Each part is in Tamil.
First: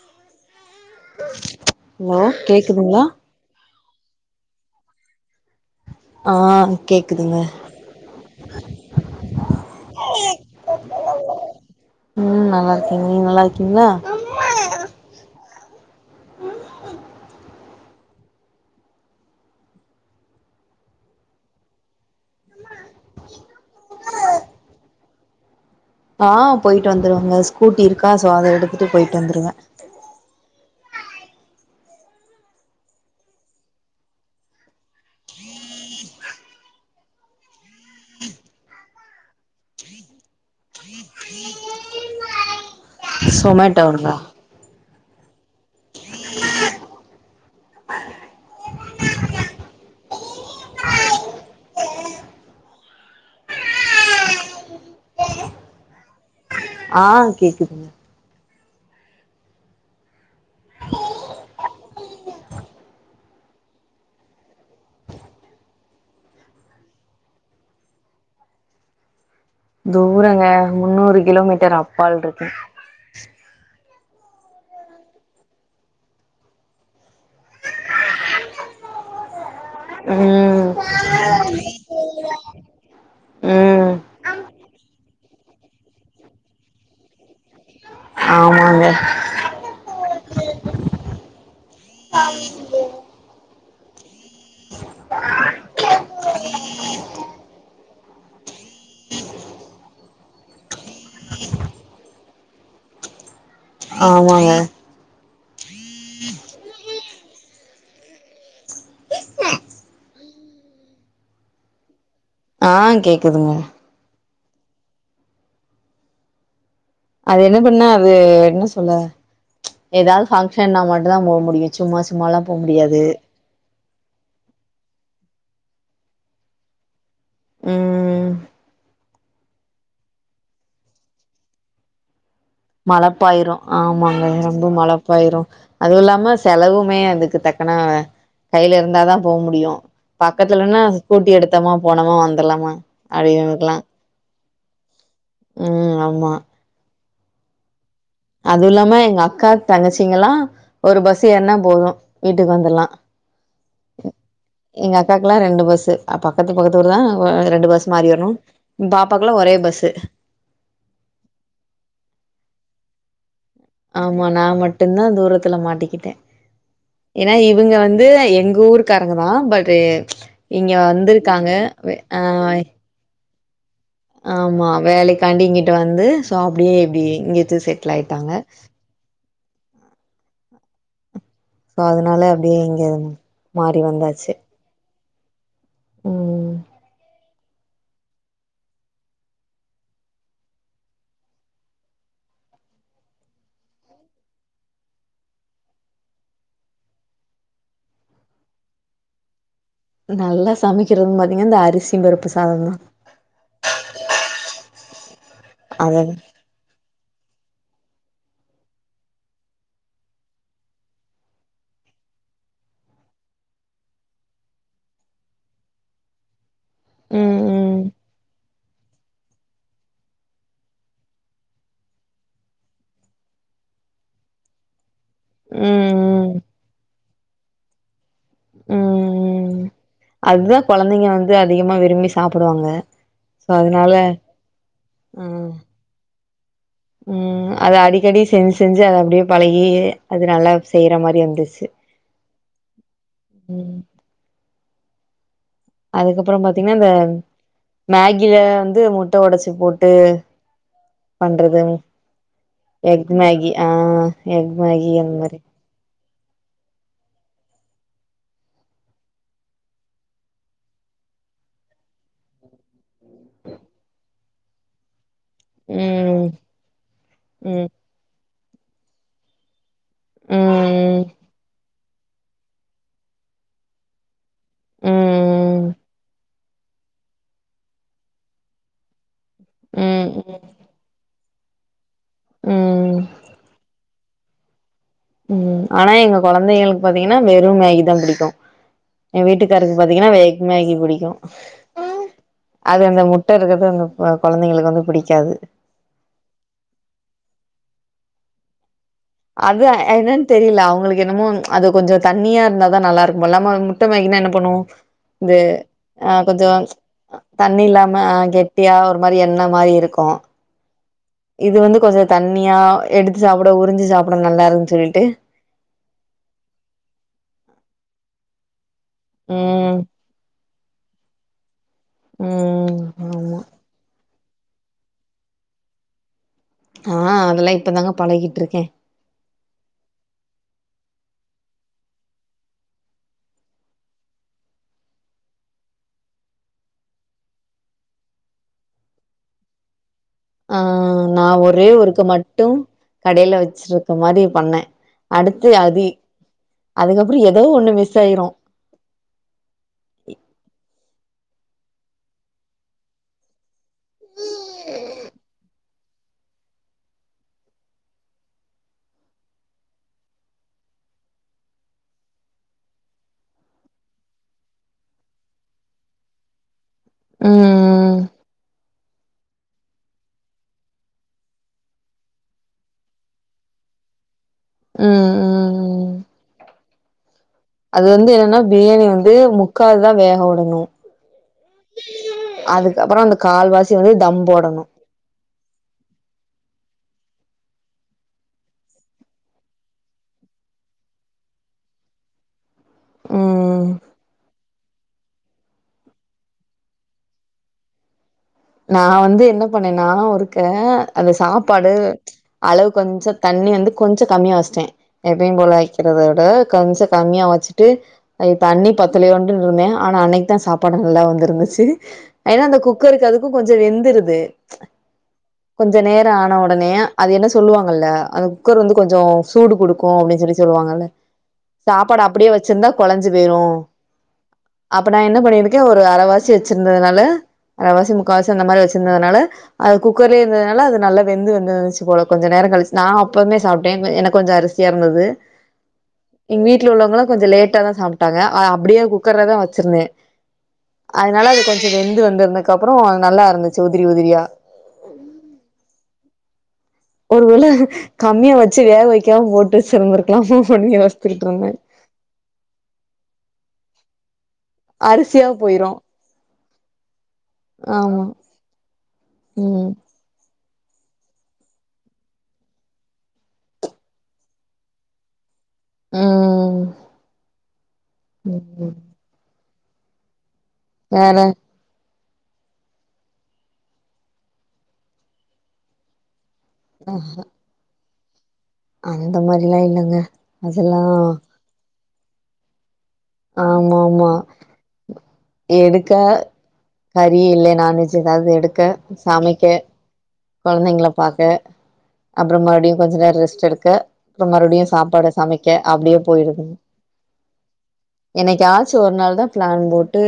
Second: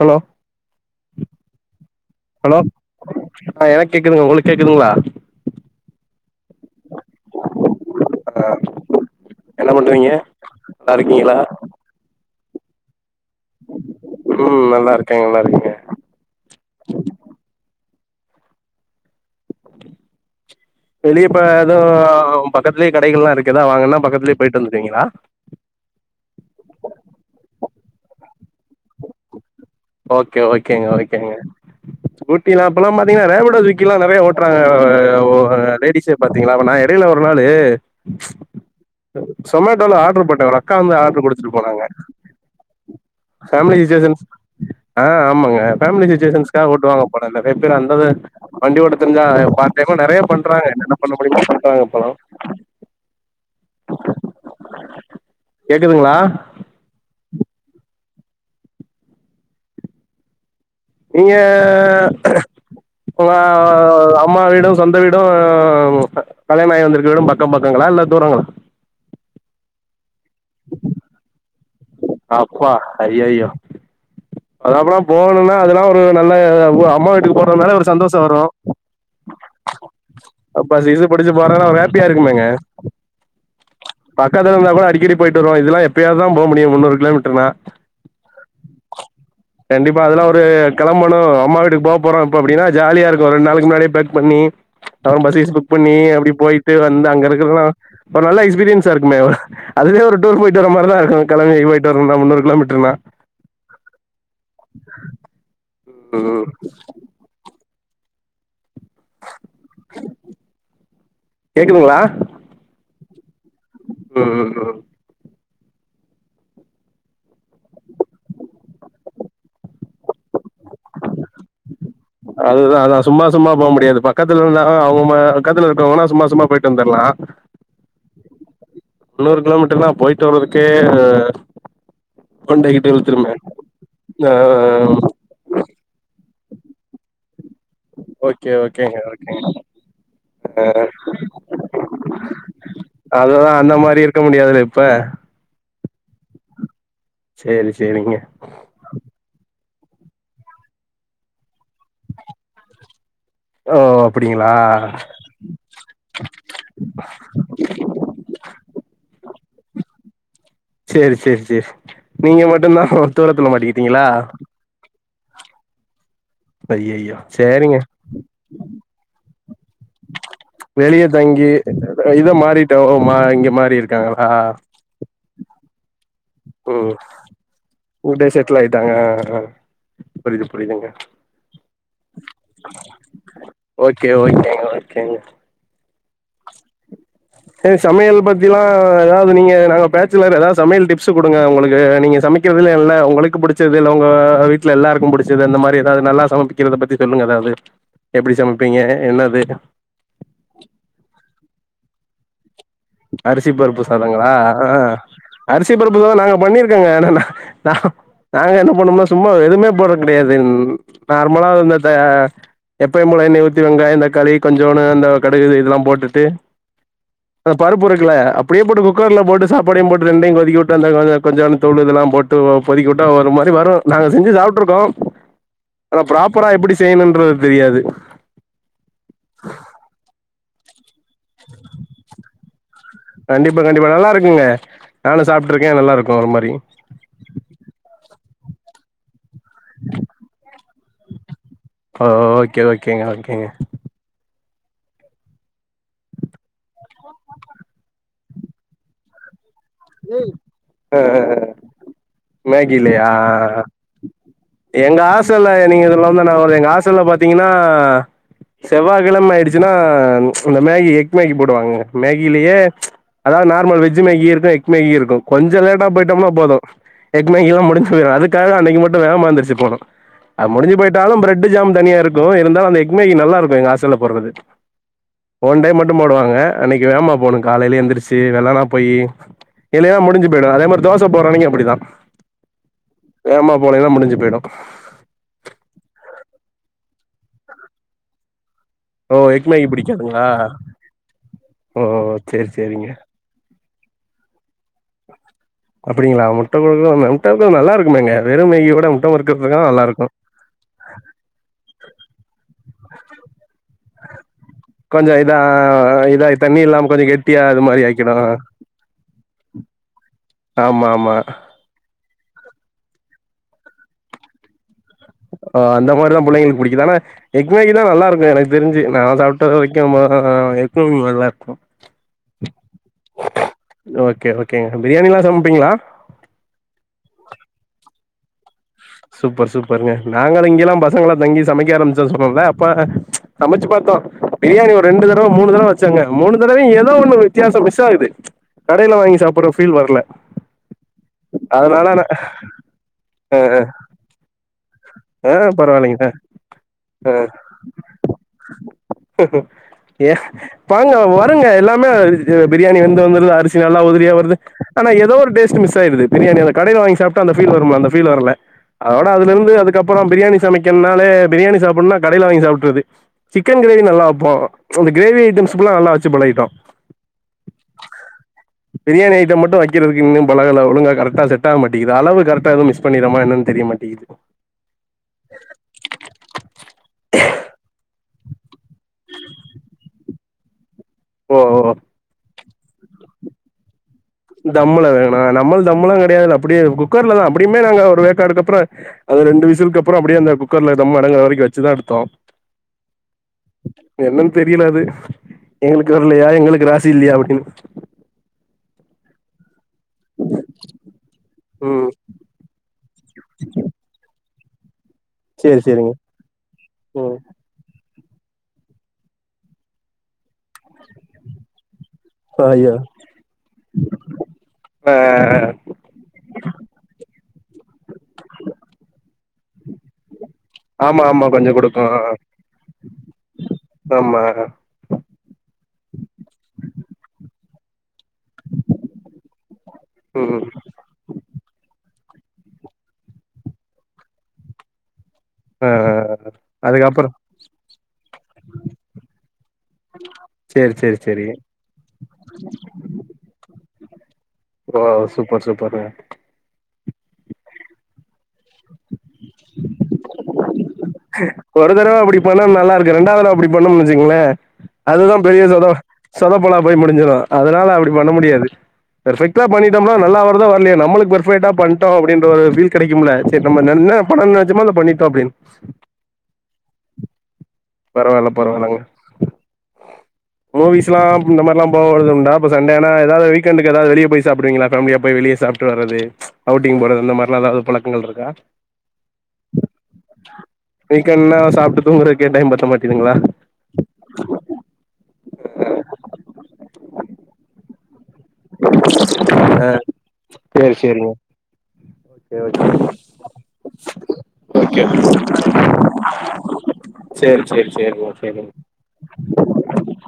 ஹலோ ஹலோ கேக்குதுங்ளா ஆ எனக் கேக்குதுங்க உங்களுக் கேக்குதுங்ளா ஆ கேக்குதுங்க என்ன பண்றிங்க நல்லா இருக்கீங்களா ம் நல்லா இருக்கேங் நீங் நல்லா இருக்கீங்ளா ம் நல்லா இருக்கே நல்லா இருக்கே வெளிய இப்ப எது ம் பக்கத்துலியே கடைகல்லா இருக்குனா வாங்கன பக்கத்துலே பேய்ட்டு வந்த்ருவீங்களா ஆ போய்ட்டு வந்துருவங்க ஸ்கூட்டி இருக்கா சோ அத எடுத்துட்டு போய்ட்டு வந்துருவே ஓகே ஓகேங்க ஓகேங்க ஸ்கூட்டிலா அப்பல்லாம் பாத்தீங்கன்னா ரேபிட்டே சுகில்லா நெறைய ஓட்றாங்க ஆ ஒ லேடிசே பாத்தீங்களா நா எடையில ஒரு நாளு சொமேட்டோல ஆட்ரு பேட்டே ஒரு அக்கா வந்து ஆட்ரு குடுத்துட்டு போனாங்க ஃபேமிலி சோமேட்டாவோடதா சுச்சுவேஷன்ஸ் ஆ ஆமாங்க ஃபேமிலி சுச்சிவேஷன்ஸ்க்காக ஒட்டுவாங்க போல நெறய பேரு அந்தது வண்டி ஓட்ட தெரிஞ்சா பாட் டைமா நெறைய பண்றாங்க என்ன என்ன பண்ண முடியுமோ பண்றாங்க இப்பலா கேக்குதுங்ளா ஆ கேக்குது நீங்க இப்போ அப் அம்மா வீடு சொந்த வீடு கல்யாணா ஆயி வந்திருக்க வீடு பக்கோ பக்கங்களா இல்ல தூரங்களா தூரங்க முன்னூறு கிலோமீட்டரா அப்பா ஐய்யய்யோ அது அப்றோ போணும்னா அதெல்லாம் ஒரு நல்ல அம்மா வீட்டுக்கு போறதுனாலே ஒரு சந்தோஷோ வரு ம் அப்ப சிசு படிச்சு போறனா அவ ஹாப்பியா இருக்குமேங்க ம் பக்கத்துல இருந்தா கூட அடிக்கடி போயிட்டு வருவோ இதெல்லா எப்பயாவது தா போ முடியு முன்னூறு கிலோமீட்டர்னா ஆமாங்க கண்டிப்பா அதெல்லா ஒரு கெளம்பணு அம்மா வீட்டுக்கு போ போறோம் இப்ப அப்டின்னா ஜாலியா இருக்கு ரெண்டு நாளைக்கு முன்னாடியே பேக் பண்ணிப் அப்புற பஸ் கிஸு புக் பண்ணி அப்டி போயிட்டு வந்து அங்க இருக்றதுலா ஒரு நல்ல எஸ்பீரியன்ஸா இருக்குமே அதுவே ஒரு டூர் போயிட்டு வர மாரிதா இருக்கு கெளம்பி போயிட்டு வருனும்னா முன்னூறு கிலோமீட்டர்னா ஆமாங்க ம் கேக்குதுங்களா ஆ கேக்குதுங்க ம் ம் ம் அது என்ன பண்ண அது என்ன சொல்ல ஏதாவது பங்க்ஷன்னா மட்டுந்தா போ முடியு சும்மா சும்மாலா போ முடியாது சுத்தமா போ முடியாது பக்கத்துல இருந்தா அவுங்க பக்கத்துல இருக்கவங்கன்னா சும்மா சும்மா போயிட்டு வந்துரலா ம் முண்ணூறு கிலோமீட்டர்னா போயிட்டு வர்றதுக்கே கொண்டைக்கிட்டு இழுத்துருமே மழப்பாயிரு ஆமாங்க ஆ ரொம்ப மழப்பாயிரு அதுவு இல்லாம செலவுமே அதுக்கு தக்கன ஓகே கையில ஓகேங்க இருந்தாதா போ ஓகேங்க முடியு பக்கத்துலனா ஸ்கூட்டி எடுத்தோம்மா போனோமா வந்துர்லாமா அப்டியே ஆ அந்த மாரி இருக்க முடியாது இப்ப ம் ஆமா சேரி சேரிங்க அதுவுல்லாம எங்க அக்கா தங்கச்சிங்கல்லா ஒரு பஸ் ஏறுனா போதும் வீட்டுக்கு வந்துர்லா ஓ அப்டிங்களா எங்க அக்கா க்லா ரெண்டு பஸ் பக்கத்து பக்கத்து ஊர் தா ரெண்டு பஸ் மாறி வருனு ம் பாப்பாக்குலா ஒரே பஸ்ஸு சேரி சேரி சேர் நீங்க மட்டுந்தா ஒரு தூரத்துல மாட்டிகி ஆமா நா மட்டுந் தா தூரத்துல மாட்டிக்கிட்டே ஐய்யய்யோ ஏன்னா இவுங்க சேரிங்க வந்து எங்க ஊருக்காரங்கதா பட்டு இங்க வெளிய தங்கி வந்துருக்காங்க ஒய் இத ஆய் மாறிட்டோ மா இங்க மாறி இருக்காங்களா ஆமா வேலைக்காண்டி இங்கிட்டு வந்து சோ அப்டியே இப்டியே இங்கத்து செட்டில் ஆயிட்டாங்க இதாங்க புரிது புரிதுங்க சோ அதனால அப்டியே இங்க மாறி வந்தாச்சு சேரிங்க ம் சேரி சமையல் பத்திலா ஏதாவது நீங்க நாங்க பேச்சுலர் ஏதாவது சமையல் டிப்ஸ் குடுங்க உங்களுக்கு நீங்க சமைக் சமக்கிறதுலயே நல்லா ஒனக்கு புடிச்சது இல்ல உங்க வீட்ல எல்லாருக்கு புடிச்சது அந்த மாரி ஏதாவது நல்லா சமக்கிறத பத்தி சொல்லுங்க எதாவது எப்டி சமைப்பீங்க என்னது நல்ல சமைக்கிறதுன்னு பாத்தீங்கன்னா இந்த அரிசி பருப்பு சாதோ தா அரிசி பருப்பு சாதங்களா ஆ அரிசி அத பருப்புதா நாங்க பண்ணிருக் க்கங்க நாங் நா நாங்க என்ன பண்ணோம்னா சும்மா எதுவுமே போட்றது கெடையாது நார்மலா இந்த த எப்பயு போல எண்ணெய ஊத்தி வெங்காயோ தக்காளி கொஞ்சோண்டு இந்த கடுகு இதெல்லா போட்டுட்டு ம் அந்த ம் பருப்புருக்குல அப் புடியே போட்டு குக்கர்ல் போட்டு சாப்பாடையு போட்டு ரெண்டையு கொதிக்கவுட்டு அந்த கொஞ்சோ கொஞ்சோண்ட்டு தூளு இதல்லா போட்டு கொதிக்கவுட்டா ஒரு மாரி வரு நாங்க செஞ்சு சாப்ட்ருக்கோ ம் ஆனா ம் ப்ராப்பரா எப்பிடி செய்யணுன்றது தெரியாது அதுதா கொழந்தைங்க வந்து அதிகமா விரும்பி சாப்புடுவாங்க கண்டிப்பா கண்டிப்பா நல்லாருக்குங்க நானு ம் சாப்ட்ருக்கே நல்லாருக்கு ஒரு மாரி ம் அத அடிக்கடி செஞ்சு செஞ்சு அத அப்டியே பழகி அது நல்லா செய்யற மாரி வந்துர்ச்சு ஒ ஓகே ஓகேங்க ஓகேங்க அதுக்கப்புறோ பாத்தீங்கன்னா வே மேகில வந்து முட்ட ஒடச்சி போட் ட்டு பண்றதுங் மேகிலயா எக் ஆ மேகி ஆ அ எக் மேகி அந்த மாரி அ நீங்க இதுல வந்து நா ஒரு எங்க ஹாஸ்ட்டல்ல பாத்தீங்கன்னா செவ்வாக்கெழம ஆயிடுச்சுன்னா இந்த மேகி எக் மேகி போடுவாங்க மேகிலயே அதாது நார்மல் வெஜ் மேகி இருக்கு எக் மேகி இருக்கு கொஞ்சோ லேட்டா ம் போயிட்டம்னா போது எக் மேகில்லா ம் முடிஞ்சு போய்ரு அதுக்காக அன்னைக்கி மட்டு வேகமா எந்திருச்சி போனு அ முடிஞ்சி ம் போய்ட்டாலு ப்ரெட்டு ஜாம் தனியாருக் க்கு இருந்தாலு அந்த எக்மேகி நல்லாருக்கு எங்க ஹாஸ்ட்டல்ல போட்றது ஒன் ம் டைம் மட்டு போடுவாங்க அன்னைக்கி வேகமா போணு காலையில எந்திரிச்சி வெள்ளனா போயி இல்லேனா ம் முடிஞ்சி போய்டு அதே மாரி தோச போட்றன்னக்கி அப்புடிதா ம் வேம்மா போலேன்னா முடிஞ்சி போய்டு ம் ஆனா எங்க கொழந்தைங்களுக்கு பாத்தீங்கன்னா வெறு மேகிதா புடிக்கு எ ஓ எக் மேகி வீட்டுக்காருக்கு பாத்தீங்கன்னா பிடிக்காதுங்களா எக்மேகி புடிக்கு ஓ சேரி அது சேரிங்க அந்த முட்ட இருக்கது அந்த கொழந்தைங்களுக்கு வந்து புடிக்காது அப்படிங்களா முட்ட குடுக்கற முட்டைக்கு நல்லா இருக்குமேங்க வெறு மேகியோட முட்ட ஒரு அதுதா என்னன் தெரியல அவுங்குளுக்கு என்னமோ அது கொஞ்சோ தண்ணியாருந்தாதா நல்லாருக்கும் போல நம்மோ முட்ட மேகின்னா என்ன பண்ணுவோ கொஞ்சோ இதா இது அ இதா கொஞ்சோ தண்ணி இல்லாம கொஞ்சோ கெட்டியா அது மாரி தண்ணியில்லாம ஆக்கிடு அ கெட்டியா ஒரு மாரி எண்ணெ மாரி இருக்கு ஆமாமா இது வந்து கொஞ்சோ தண்ணியா எடுத்து சாப்புட உறிஞ்சு சாப்புட நல்லாருக்கு சொல்லிட்டு ஒ அந்த மாதிரிதா புள்ளைங்களுக்கு புடிக்கிது ஆனா எக்மேகிதா நல்லாருக்கு எனக்கு தெரிஞ்சி நா அத சாப்ட்ட ம் வரைக்கு ம [unintelligible] எக்நூடுல் நல்லாருக்கும் ம் ஆமா ஓகே ஓகேங்க பிரியாணிலா சமைப்பீங்ளா அ அதல்லா இப்பதாங்க பழகிட்ருக்கே சூப்பர் சூப்பர்ங்க நாங்கள இங்கலா பசங்களா தங்கி சமைக்க ஆரம்பிச்சோ சொன்னல்ல அப்பற சமைச்சு பாத்தோ பிரியாணி ஒரு ரெண்டு தடவ மூணு தடவ வச்சங்க மூணு தடவையு ஏதோ ஒண்ணு வித்தியாசோ மிஸ்ஸாகுது கடையில வாங்கி சாப்புட்ற ஃபீல் வர்ல அ நா ஒரே ஒருக்கு மட்டு கடையில ஆ ஆ வச்சிருக்க மாரி பண்ணே ஆ அடுத்து அதி பரவாயில்லைங்க சார் ஆ அதுக்கப்பறோ எதோ ஒண்ணு மிஸ்ஸாயிரு ஏ பாங்க வறுங்க எல்லாமே பிரியாணி வெந்து வந்துருது அரிசி சி நல்லா உதிரியா வருது ஆனா ஏதோ ஒரு டேஸ்ட் மிஸ்ஸாயிருது பிரியாணி அந்த கடையில வாங்கி சாப்ட்டா அந்த ஃபீல் வரும்ல அந்த ஃபீல் வரல அதோட அதுலருந்து அதுக்கப்பற பிரியாணி சமைக்கன்னாலே பிரியாணி சாப்புன்னா கடையில வாங்கி சாப்புட்றது சிக்கன் கிரேவி நல்லா வப்போ அந்த கிரேவி ஐட்டம்ஸ் புல்லா நல்லா வச்சி பழகிட்டோ ம் பிரியாணி ஐட்டம் மட்டு வக்கிறதுக்கு இன்னு பழகல ஒழுங்கா கரட்டா செட்டாவ மாட்டேங்குது அளவு கரட்டா எதுவு மிஸ் பண்ணிறமா என்னன் தெரிய மாட் டிகுது ம் ம் ம் அது வந்து என்னன்னா வந்து பிரியாணி வந்து முக்காதுதா வேகவுடணு ஓ ஓ அதுக்கப்பற அந்த கால்வாசி வந்து தம் போடணு தம்ள வேணா நம்மளா தம்லா கிடையாதுல அப்டியே குக்கர்லதா அப்டியுமே நாங்க ஒரு வேக்காடுக்கப்பற அது ரெண்டு விசில்க்கப்பற அப்டியே அந்த குக்கர்ல தம்மடங்குற வரைக்கு வச்சுதா எடுத்தோ ம் என்னன் தெரியில அது எங்களுக்கு வரலையா எங்களுக்கு ராசில்லையா அப்டின்னு நா வந்து என்ன பண்ணேன்னா ஒருக்க அந்த சாப்பாடு ம் அளவு கொஞ்ச தண்ணி வந்து கொஞ்ச கம்மியா வச்சுட்டே எப்பயு போல சேரி சேரிங்க வக்கிறத விட கொஞ்ச ம் கம்மியா வச்சுட்டு அ தண்ணி பத்துலோண்டு இருந்தே ஆனா அன்னைக்கி தா சாப்பாடு நல்லா வந்திருந்துச்சு ஏன்னா அந்த ஐயோ குக்கருக்கு அதுக்கும் கொஞ்ச வெந்துருது ஆ கொ ஞ்ச நேர ஆன ஒடனே அது என்ன சொல்லுவாங்கல்ல அந்த குக்கர் வந்து கொஞ்ச சூடு குடுக்கு அப்டின் சொலி சொல்லுவாங்கல்ல ஆமா ஆமா கொஞ்சோ குடுக்கு சாப்பாடு அப்டியே வச்சிருந்தா குழஞ்சி பேயிடு ஆமா அப்ப நா என்ன பண்ணிருக்கே ஒரு அரைவாசி வச்சிருந்ததுனால அரைவாசி முக்கால்வாசி அந்த மாரி வச்சிருந்ததுனால அது குக்கர்லே ம் இருந்ததுனால அது நல்ல வெந்து வந்துந்துச்சு போல கொஞ்ச நேர கழிச்சு நா அப்பமே சாப்பிட்டே எனக்கு கொஞ்சம் அரிசா இருந்தது ஆ எங்க வீட்ல உள்ளவங்களா அதுக்கப்புறோ கொஞ்ச லேட்டா தா சாப்பிட்டாங்க அப்டியே குக்கர்லதா வச்சிருந்தே சேரி சேரி சேரி வெந்து வந்திருதுக்கு அப்பற நல்லா இருந்துச்சு உதிரி உதிரியா ஓ சூப்பர் சூப்பரு ஒருவேள கம்மியா வச்சு வேக வைக்காம போட்டு செய்ந்திருக்கலாமா அட வத்துட்டு யோசிச்சுட்டு இருந்தே ஒரு தடவ அப்டி பண்ண நல்லா இருக்கு ரெண்டாவது தடவ அப்டி பண்ணனும்னு வச்சுக்கோங்களே அதுதா அரிசியா பெரிய சத போயிரும் சதப்பலா போய் முடிஞ்சிடு அதனால அப்டி ஆமா பண்ண முடியாது பர்ஃபெக்டா ம் பண்ணிட்டோம்னா நல்லா வருதா வரலையே நம்மளுக்கு பர்ஃபெக்ட்டா பண்ணிட்டோ அப்டின்ற ஒரு பீல் கிடைக்கும்ல செரி நன்ன படம் [unintelligible] நிஜமாவே பண்ணிடோ அப்பின்னு ம் பரவாயில்ல ம் பரவாயில்லங்க ஓ வீசலா வேற இந்த மாதிரல்லாம் போவதுண்டா அப்ப சண்டேனா எதாவது வீக்கண்டுக்கு ஏதாவ வெளிய போய் சாப்பிடீரீங்களா ஃபமிலியா போய் வெளிய சாப்பிட்டுவறது அவுட்டிங் ஆ போறது அந்தமாரிலா ஏதாவது பழக்கங்கள் இருக்கா அந்த மாரிலா இல்லங்க அதெல்லா [unintelligible] சாப்பிட்டு தூங்கறக்கே டைம் பத்த மாட்டிதுங்களா ஆமா மா எடுக்க கறி இல்ல நான்வெஜ் ஏதாவது எடு க்க சமைக்க சேரி குழந்தைங்கள சேரிங்க பாக்க அப்பற ஓகே மறுபடியு ஓகே கொஞ்ச நேரம் ரெஸ்ட் எடுக்க அப்பறம் மறுபடியும் ஓகே சாப்பாடு சமைக்க அப்டியே போயிடுதுங் சேரி சேரி சேரிங்க சேரிங்க என்னைக்காச்சு ஒரு நாள் தான் பிளான் போட்டு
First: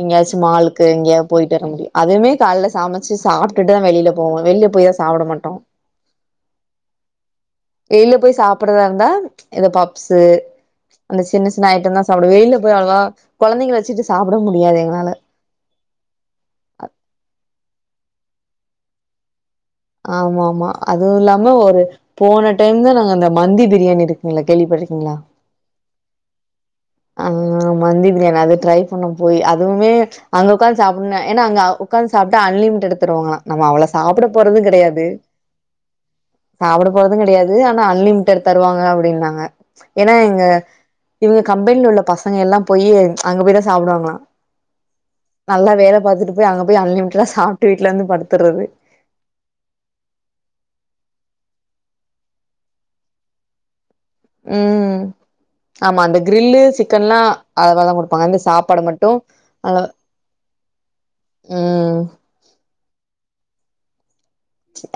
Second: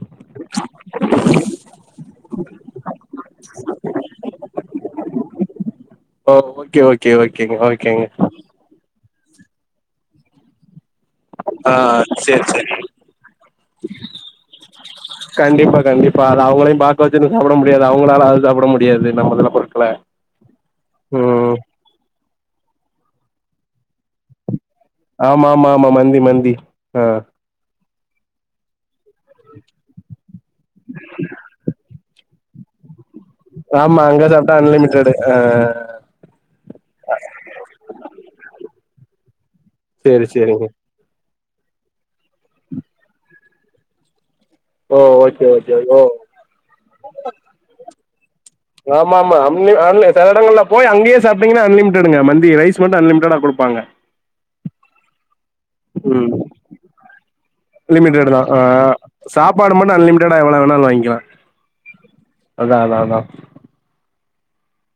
எங்கேயாச்சு மாலுக்கு இங்கய போயிட்டு வர முடியு அதுவுமே காலையில சமைச்சு சாப்பிட்டுதா வெளியில போவோ வெளியில போய் தா சாப்பிட மாட்டோ ஓ ஓகே ஓகே ஓகேங்க ஓகேங்க படதா இருந்தா இந்த பாப்ஸு அந்த சின்ன சின்ன ஆ ஐட்டம் தா அப்டி சேரி வெயில சேரி போய் அலவா கொழந்தைங்கள வச்சிட்டு சாப்ட முடியாது எங்களால கண்டிப்பா கண்டிப்பா அது அவுங்களையு பாக்க வச்சினு சாப்ட முடியாது அவுங்களால அது சாப்ட முடியாது நம்மதுல ஆமா ஆமா அதுவு இல்லாம ஒரு போன டைம் தா நாங்க அந்த மந்தி பிரியாணி இருக் கில்ல கேள்விப் பட்டிருக்கீங்ளா ஆமா ஆமா ஆமா மந்தி மந்தி ஆ ஆ மந்தி பிரியாணி அது ட்ரை பண்ண போய் அதுவுமே அங்க உக்காந்து சாப்புன்னு ஏனா அங்க உக்காந்து சாப்ட்டா அன்லிமிடட் தருவாங்களா நம்ம அவ்ளோ ஆமா அங்க சாப்ட சாப்ட்டா போறது கெடையாது அன்லிமிட்டெடு ஆ சாப்ட போறது கெடையாது ஆனா அன்லிமிட்டட் தருவாங்க அப்டின்னாங்க ஏனா சேரி எங்க சேரிங்க இவுங்க கம்பெனில உள்ள பசங்க எல்லா போய் அங்க போய்தா சாப்டுவாங்களா ஓ ஓகே நல்லா ஓகே வேல ஓ பாத்துட்டு போய் அங்க போய் அன்லிமிட்டடா சாப்ட்டு வீட்ல வந்து படுத்துறது ஆமா ஆமா [unintelligible] செல எடங்கள்ல போய் அங்கேயே சாப்டிங்கனா அன்லிமிட்டடுங்க மந்தி ரைஸ் மட்டு அன்லிமிட்டடா குடுப்பாங்க ம் ஆமா அந்த ம் கிரில்லு சிக்கன்லா அதலதா குடுப்பாங்க லிமிட்டெடு தா வந்து ஆ சாப்பாடு மட்டு சாப்பாடு அங்க மட்டும் அன்லிமிட்டெடா எவ்வளவு வேணாலும் வாங்கிக்கலாம் ம் ம் அதா அதா அதா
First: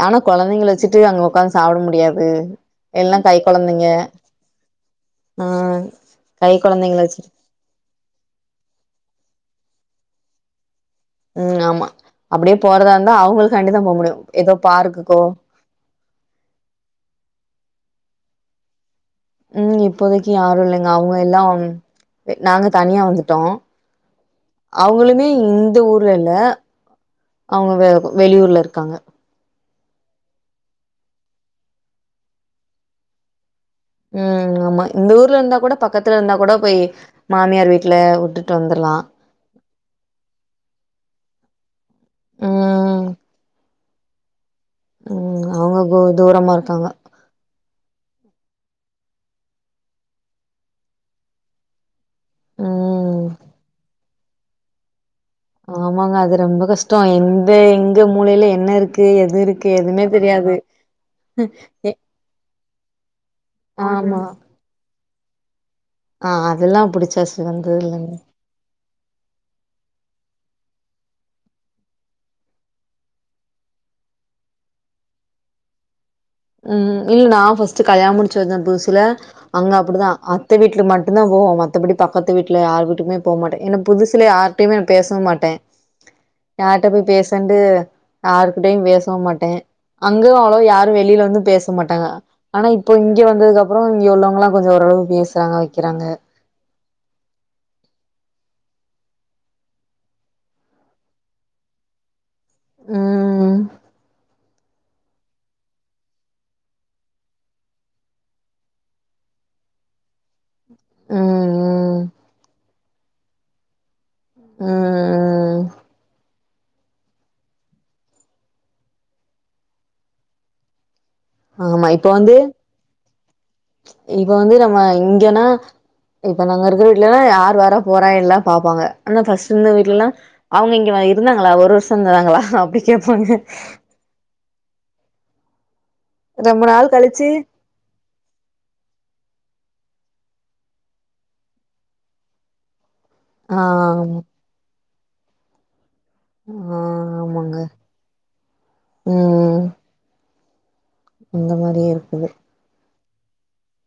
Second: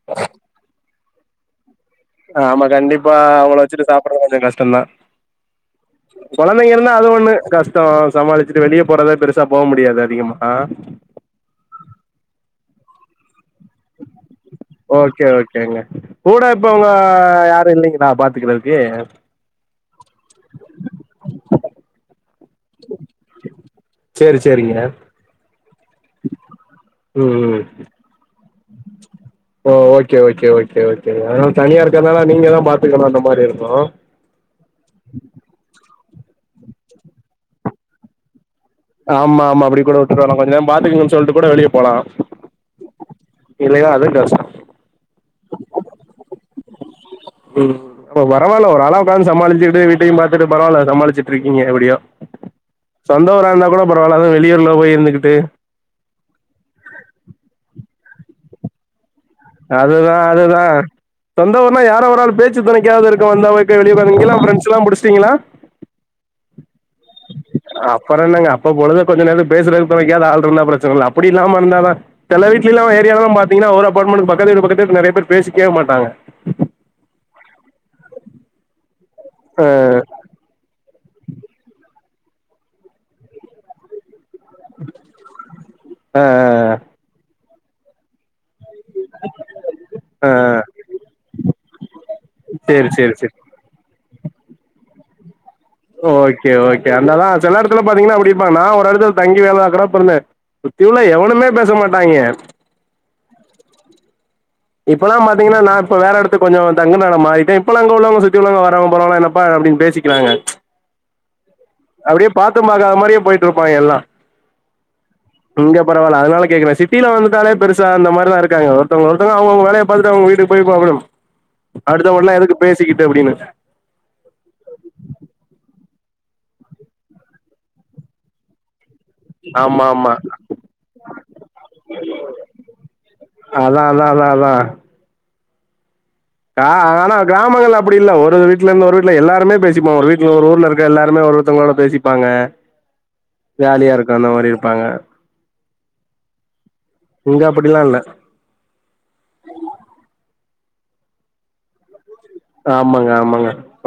ஆனா கொழந்தைங்கள வச்சிட்டு அங்க ஒக்காந்த் சாப்ட முடியாது ஆமா கண்டிப்பா எல்லா கை அவுங்கள கொழந்தைங்க வச்சிட்டு சாப்புறது கொஞ்ச கஷ்ட தா ஆ கை கொழந்தைங்க இருந்தா கொழந்தைங்கள அது வச்சுட்டு ஒண்ணு கஷ் டோ சமாளிச்சிட்டு வெளிய போறதே பெருசா போக முடியாது அதிகமா ம் ஆமா அப்டியே போறதா இருந்தா அவுங்களு காண்டிதா போ முடியு ஏதோ பார்க்குகோ கெடைக்குங்க கூட இப்ப உங்க யாரு இல்லைங்களா பாத்துக்கறதுக்கு ம் இப்போதைக்கு யாரு இல்லங்க அவுங்க எல்லாம் நாங்க தனியா வந்துட்டோ சேரி சேரிங்க அவுங்களுமே இந்த ஊர்ல இல்ல ம் ம் அவுங்க வே ப வெளியூர்ல இருக்காங்க ஓ ஓகே ஓகே ஓகே ஓகே அதனால தனியா இருக்கனால நீங்க தா பாத்துக்கனு அந்த மாரி இருக்கு ம் ஆமா இந்த ஊர்ல இருந்தா கூட பக்கத்துல இருந்தா கூட போய் மாமியார் வீட்ல வுட்டுட்டு வந்துர்லா ஆமா ஆமா அப்டி கூட வுட்டுட் வரலா கொஞ்ச நேர பாத்துக்குங்கன் சொல்ட்டு கூட வெளிய போலா ம் இல்லைன்னா அதுவு கஷ்டோ ம் அவுங்க கொ தூரமா இருக்காங்க ம் அப்போ பரவால ஒர அளவுக்காது சமாளிச்சிட்டு வீட்டையு பாத்துட்டு பரவால்ல சமாளிச்சிட்ருக்கீங்க எப்டியோ ம் சொந்த ஊரா இருந்தா கூட பரவால அது வெளியூர்ல போய் இருந்துகிட்டு ஆமாங்க அது ரெம்ப கஷ்டோ எந்த எங்க மூலையில என்ன இருக்கு எது இருக் அதுதா அதுதா சொந்தவூர்னா அதேதான். எ யாரா ஒரு ஆள் பேச்சு தொனைக்காவது இருக்கு வந்தா ஒகே வெளிய ஒக்காந்துனு ஆமா ம். இங்கலா ஃப்ரெண்ட்ஸ்லா புடிச்சிட்டீங்களா ஆ அதெல்லா புடிச்சாச்சி வந்ததுலந்து இப்ப பொழுத கொஞ்ச நேரோ பேசற தொனைக்காவது ஆள் இருந்தா பிரச்சன இல்ல அப்டி இல்லாம இருந்தாதா செல வீட்டிலில்லா ஏரியால்லாலா பாத்தீங்கனா ஒரு அப்பாட்மெண்ட் பக்கத்து வீடு பக்கத்து வீடு நெறைய பேர் பேசிக்கவே மாட்டாங்க ம் இல்ல நா ஃபஸ்ட் கல்யாண முடிச்சு வந்தே புது சில அங்க அப்படிதா அத் த வீட்ல மட்டு தா போவோ மத்த படி பக்கத்து வீட்ல யார் வீட்டுக்குமே போமாட்டே எனக் புதுசில யார்ட்டையுமே நா பேசவு மாட்டே ஆ யார்ட்ட போய் பேசண்டு யாருகிட்டயு பேசவு மாட்டே அங்கு அவ்ளோவா யாரு வெளியில பேச மாட்டாங்க ஆனா இப்ப சேரி சேரி இங்க சேரி வந்ததுக்கு அப்புறோ இங்க உள்ளவங்கல்லா கொஞ்ச ஓரளவு பேசறாங்க ஓகே ஓகே அந்தா தா செல எடத்துல பாத்தீங்கனா அப்டி இருப்பாங்க நா ஒரு எடத்துல தங்கி வேல பாக்குற அப்பருந்தே சுத்தியுல்ல எவனுமே பேச மாட்டாய்ங்க ம் ம் இப்பல்லா பாத்தீங்கன்னா நா இப்ப வேற இடத்து கொஞ்சோ தங்கு நா மாறிட்டே இப்பல்ல அங்க உள்ளவங்க சுத்தி உள்ளவங்க வரவங்க போரவங்கலா என்னப்பா அப்டின் பேசிக் றாங்க ம் ம் அப்டியே பாத்து பாக்காத மாரியே போயிட்டு இருப்பாங்க எல்லா ம் இங்க பரவால்ல அதனால கேக்குறே சிட் டியில வந்துட்டாலே பெருசா அந்த மாரிதா இருங்காக ஒருத்தங்க ஒருத்தங்க அவங்க அவங்க வேலைய பாத்துட்டு அவங்க வீட்டுக்கு போய் பாக்கணு ஆமா இப்ப அடுத்தவங்க வந்து கூட்லா எதுக்கு பேசிக்கிட்டு அப்டின்னு இப்ப வந்து நம்ம இங்கன்னா இப்ப நாங்க இருக்கிற வீட்டுலலா யார் வரா போறா எல்லா பாப்பாங்க ஆனா ஃபர்ஸ்ட்ருந்து ஆமா வீட்லல்லா ஆமா அவுங்க இங்க இருந்தாங்களா ஒரு வருஷோ இருந்ததாங்களா அப்படி கேட்பாங்க அதா அதா அதா ரொம்ப கா நாள் ஆனா கழிச்சு கிராமங்கள்ல அப்டி இல்ல ஒரு வீட்டுல இருந்து ஒரு வீட்ல எல்லாருமே பேசிப்போ ஒரு வீட்ல ஒரு ஊர்ல இருக்க எல்லாருமே ஒரு ஒருத்தங்களோட பேசிப்பாங்க ஆ ஜாலியா இருக்கு ஆமா அந்த மாரி இருப்பாங்க ஆ இங்க ஆமாங்க அப்படிலா இல்ல அந்த மாரியே இருக்குது ஆமாங்க ஆமாங்க